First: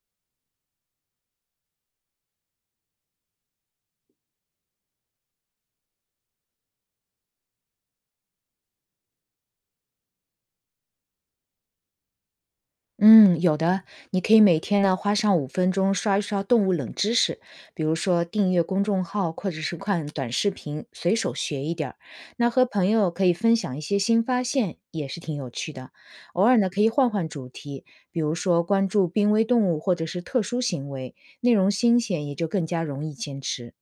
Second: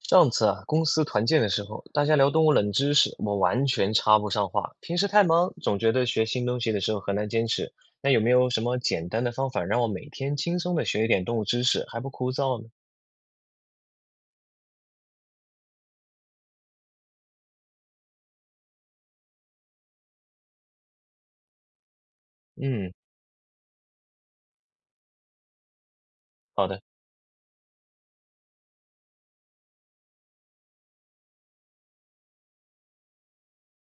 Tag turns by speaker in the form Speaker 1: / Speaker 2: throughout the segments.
Speaker 1: 上次啊，公司团建的时候，大家聊动物冷知识，我完全插不上话。平时太忙，总觉得学新东西的时候很难坚持。那有没有什么简单的方法让我每天轻松的学一点动物知识，还不枯燥呢？
Speaker 2: 嗯，有的，你可以每天呢花上5分钟刷一刷动物冷知识，比如说订阅公众号或者是看短视频，随手学一点儿。那和朋
Speaker 1: 嗯，
Speaker 2: 友可以分享一些新发现，也是挺有趣的。偶尔
Speaker 1: 好
Speaker 2: 呢可
Speaker 1: 的，
Speaker 2: 以换换主题，比如说关注濒危动物或者是特殊行为，内容新鲜也就更加容易坚持。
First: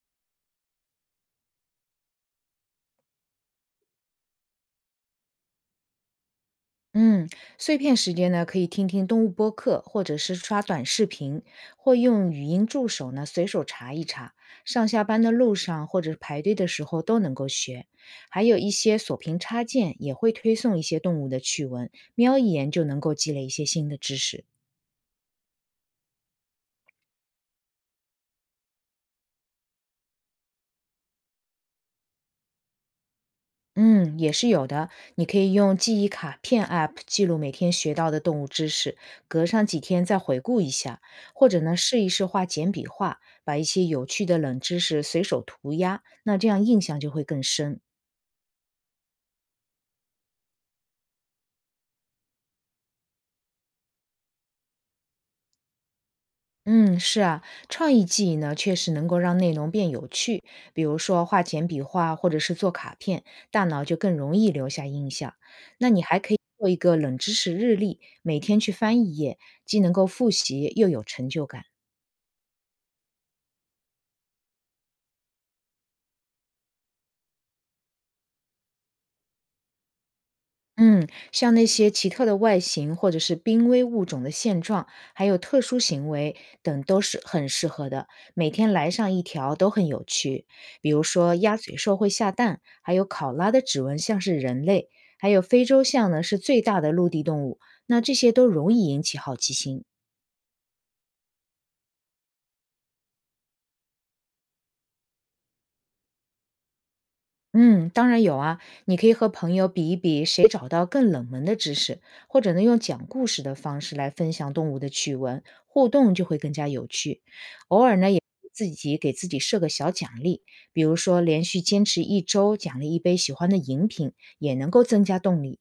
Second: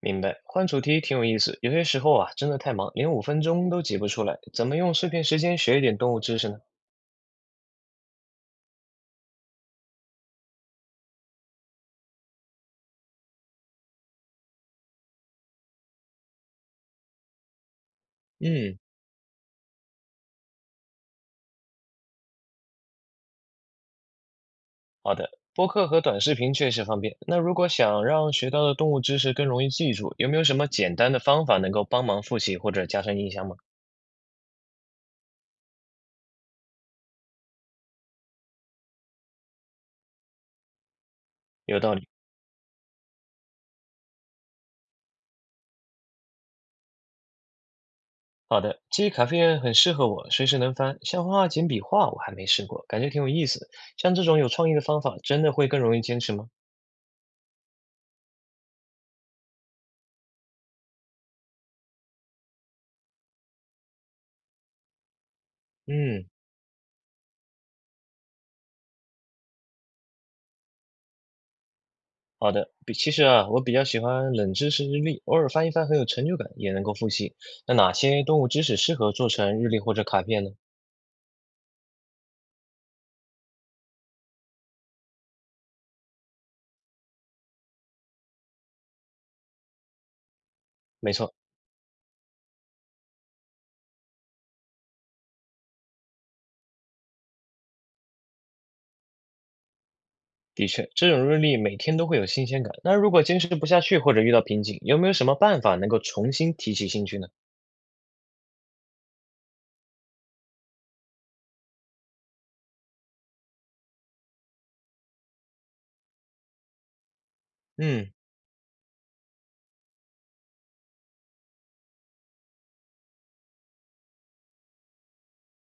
Speaker 1: 明白。换主题挺有意思。有些时候啊，真的太忙，连5分钟都挤不出来，怎么用碎片时间学一点动物知识呢？
Speaker 2: 嗯，碎片时间呢，可以听听动物播客，或者是刷短视频，或用语音助手呢随手查一查。上下班的路上或者排队的时候都能够学。还有一
Speaker 1: 嗯。
Speaker 2: 些锁屏插件也会推送一些动物的趣闻，瞄一眼就能够积累一些新的知识。
Speaker 1: 好的，播客和短视频确实方便。那如果想让学到的动物知识更容易记住，有没有什么简单的方法能够帮忙复习或者加深印象吗？
Speaker 2: 嗯，也是有的。你可以用记忆卡片 App 记录每天学到的动物知识，隔上几天再回顾一下，或者呢
Speaker 1: 有道
Speaker 2: 试一
Speaker 1: 理。
Speaker 2: 试画简笔画，把一些有趣的冷知识随手涂鸦，那这样印象就会更深。
Speaker 1: 好的，记忆卡片很适合我，随时能翻。像画画简笔画，我还没试过，感觉挺有意思。像这种有创意的方法，真的会更容易坚持吗？
Speaker 2: 嗯，是啊，创意记忆呢确实能够让内容变有趣，比如说画简笔画或者是做卡片，大脑就更容易留下印象。那你还
Speaker 1: 嗯，
Speaker 2: 可以做一个冷知识日历，每天去翻一页，既能够复习又有成就感。
Speaker 1: 好的。比其实啊，我比较喜欢冷知识日历，偶尔翻一翻很有成就感，也能够复习。那哪些动物知识适合做成日历或者卡片呢？
Speaker 2: 嗯，像那些奇特的外形，或者是濒危物种的现状，还有特殊行为等，都是很适合的。每天来上一条都很有趣，比如
Speaker 1: 没
Speaker 2: 说
Speaker 1: 错。
Speaker 2: 鸭嘴兽会下蛋，还有考拉的指纹像是人类，还有非洲象呢是最大的陆地动物。那这些都容易引起好奇心。
Speaker 1: 的确，这种日历每天都会有新鲜感。那如果坚持不下去或者遇到瓶颈，有没有什么办法能够重新提起兴趣呢？
Speaker 2: 嗯，当然有啊，你可以和朋友比一比谁找到更冷门的知识，或者呢用讲故事的方式来分享动物的趣闻，互动就会更加有趣。偶尔呢
Speaker 1: 嗯，
Speaker 2: 也自己给自己设个小奖励，比如说连续坚持一周奖励一杯喜欢的饮品，也能够增加动力。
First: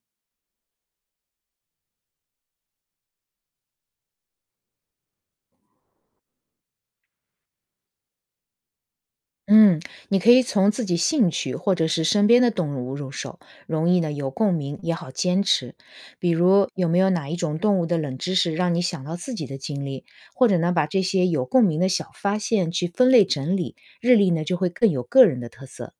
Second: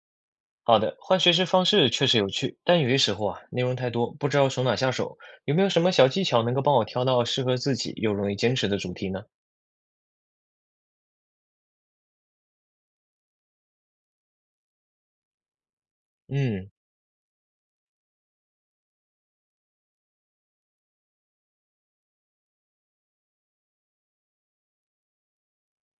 Speaker 1: 好的，换学习方式确实有趣，但有些时候啊，内容太多，不知道从哪下手。有没有什么小技巧能够帮我挑到适合自己又容易坚持的主题呢？
Speaker 2: 嗯，你可以从自己兴趣或者是身边的动物入手，容易呢有共鸣，也好坚持。比如
Speaker 1: 嗯，
Speaker 2: 有没有哪一种动物的冷知识让你想到自己的经历，或者呢把这些有共鸣的小发现去分类整理，日历呢就会更有个人的特色。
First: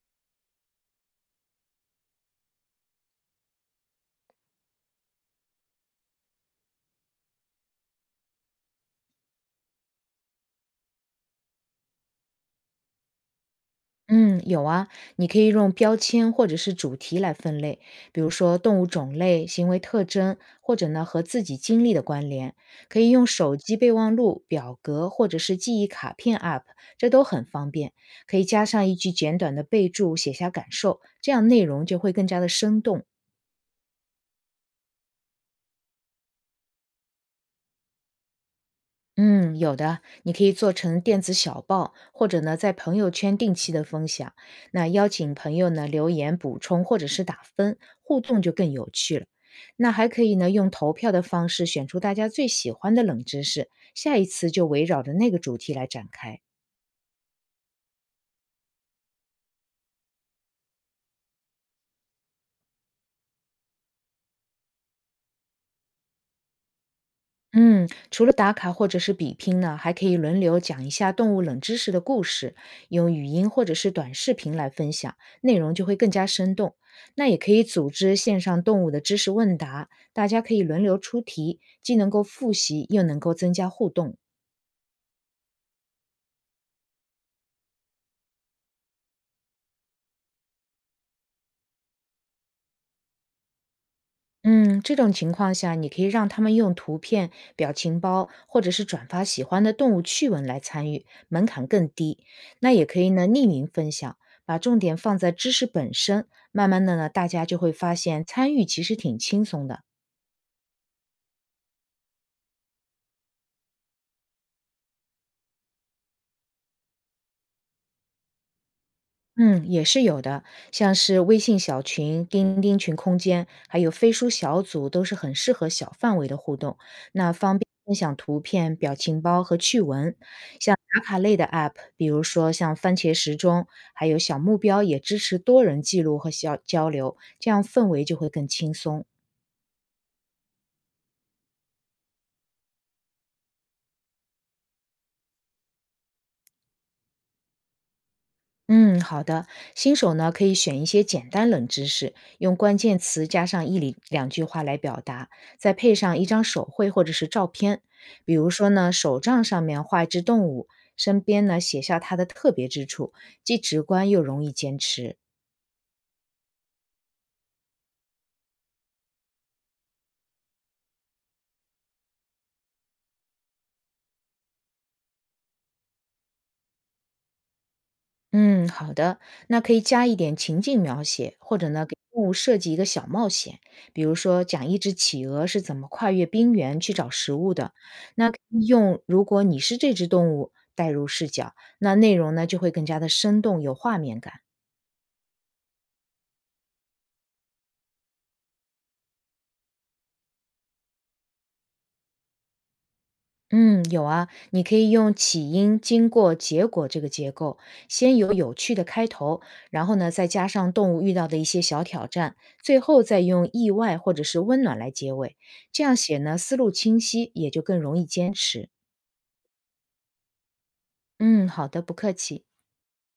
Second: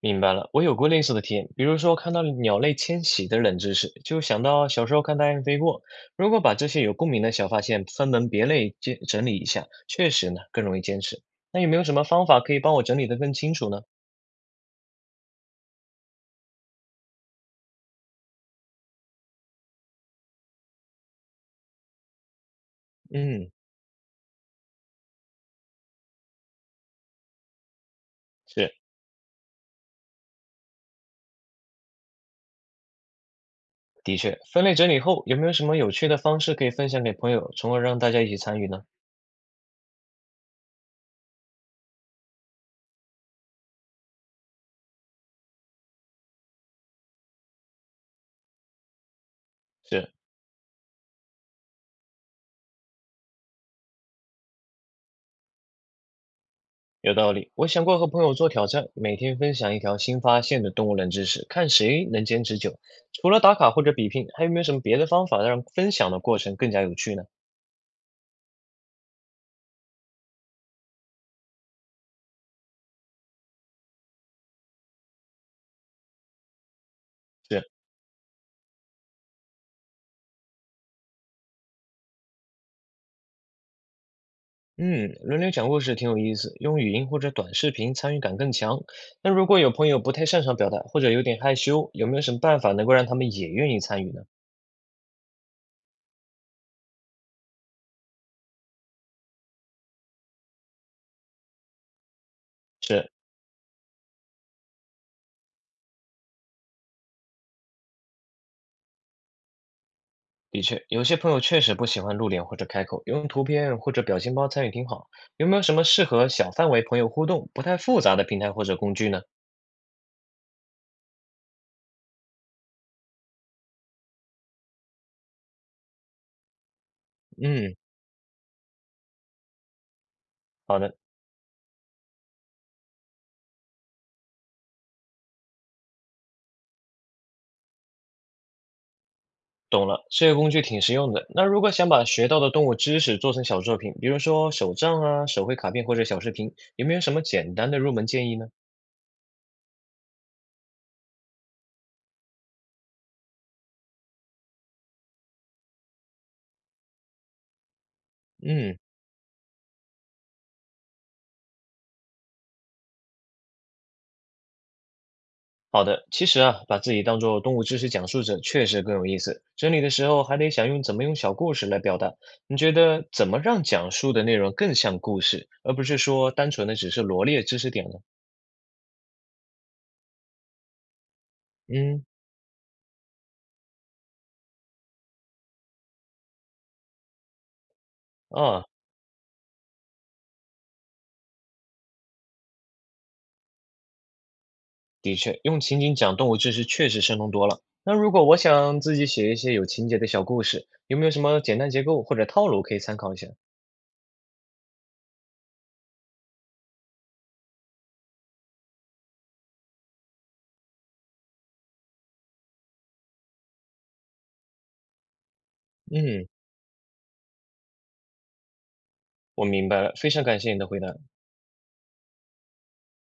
Speaker 1: 明白了，我有过类似的体验，比如说看到鸟类迁徙的冷知识，就想到小时候看大雁飞过。如果把这些有共鸣的小发现分门别类接整理一下，确实呢更容易坚持。那有没有什么方法可以帮我整理得更清楚呢？
Speaker 2: 嗯，有啊，你可以用标签或者是主题来分类，比如说动物种类、行为特征，或者呢和自己经历的关联。可以用
Speaker 1: 嗯，
Speaker 2: 手机备忘录、表格或者是记忆卡片 App，这都很方便。可以加
Speaker 1: 是，
Speaker 2: 上一句简短的备注，写下感受，这样内容就会更加的生动。
Speaker 1: 的确，分类整理后，有没有什么有趣的方式可以分享给朋友，从而让大家一起参与呢？
Speaker 2: 嗯，有的，你可以做成电子小报，或者呢，在朋友圈定期的分享。那邀请朋友呢留言补充或者是打分，互动就更有趣了。那还
Speaker 1: 是。
Speaker 2: 可以呢，用投票的方式选出大家最喜欢的冷知识，下一次就围绕着那个主题来展开。
Speaker 1: 有道理，我想过和朋友做挑战，每天分享一条新发现的动物冷知识，看谁能坚持久。除了打卡或者比拼，还有没有什么别的方法让分享的过程更加有趣呢？
Speaker 2: 嗯，除了打卡或者是比拼呢，还可以轮流讲一下动物冷知识的故事，用语音或者是短视频来分享，内容就会更加生动。那也可以
Speaker 1: 是，
Speaker 2: 组织线上动物的知识问答，大家可以轮流出题，既能够复习，又能够增加互动。
Speaker 1: 嗯，轮流讲故事挺有意思，用语音或者短视频参与感更强。那如果有朋友不太擅长表达，或者有点害羞，有没有什么办法能够让他们也愿意参与呢？
Speaker 2: 嗯，这种情况下，你可以让他们用图片、表情包，或者是转发喜欢的动物趣闻来参与，门槛更低。那也可以
Speaker 1: 是，
Speaker 2: 呢，匿名分享，把重点放在知识本身，慢慢的呢，大家就会发现参与其实挺轻松的。
Speaker 1: 的确，有些朋友确实不喜欢露脸或者开口，用图片或者表情包参与挺好。有没有什么适合小范围朋友互动、不太复杂的平台或者工具呢？
Speaker 2: 嗯，也是有的，像是微信小群、钉钉群空间，还有飞书小组，都是很适合小范围的互动，那方便
Speaker 1: 嗯，
Speaker 2: 分享图片、表情包和趣闻。像
Speaker 1: 好的，
Speaker 2: 打卡类的 App，比如说像番茄时钟，还有小目标，也支持多人记录和小交流，这样氛围就会更轻松。
Speaker 1: 懂了。这个工具挺实用的。那如果想把学到的动物知识做成小作品，比如说手账啊、手绘卡片或者小视频，有没有什么简单的入门建议呢？
Speaker 2: 嗯，好的。新手呢，可以选一些简单冷知识，用关键词加上一里两句话来表达，再配上一张手绘或者是照片。比如说
Speaker 1: 嗯，
Speaker 2: 呢，手杖上面画一只动物，身边呢写下它的特别之处，既直观又容易坚持。
Speaker 1: 好的。其实啊，把自己当做动物知识讲述者确实更有意思。整理的时候还得想用怎么用小故事来表达。你觉得怎么让讲述的内容更像故事，而不是说单纯的只是罗列知识点呢？
Speaker 2: 嗯，好的，那可以加一点情境描写，或者呢，给
Speaker 1: 嗯，
Speaker 2: 动物设计一个小冒险，比如说讲一只企鹅是怎么跨越冰原去找食物的。那可
Speaker 1: 啊。
Speaker 2: 以用如果你是这只动物代入视角，那内容呢就会更加的生动有画面感。
Speaker 1: 的确，用情景讲动物知识确实生动多了。那如果我想自己写一些有情节的小故事，有没有什么简单结构或者套路可以参考一下？
Speaker 2: 嗯，有啊，你可以用起因、经过、结果这个结构，先有有趣的开头，然后呢，再加上动物遇到的一些小挑战，最后再用意外或者是温暖来结尾。这样写
Speaker 1: 嗯，
Speaker 2: 呢，思路清晰，也就更容易坚持。
Speaker 1: 我明白了，非常感谢你的回答。
Speaker 2: 嗯，好的，不客气。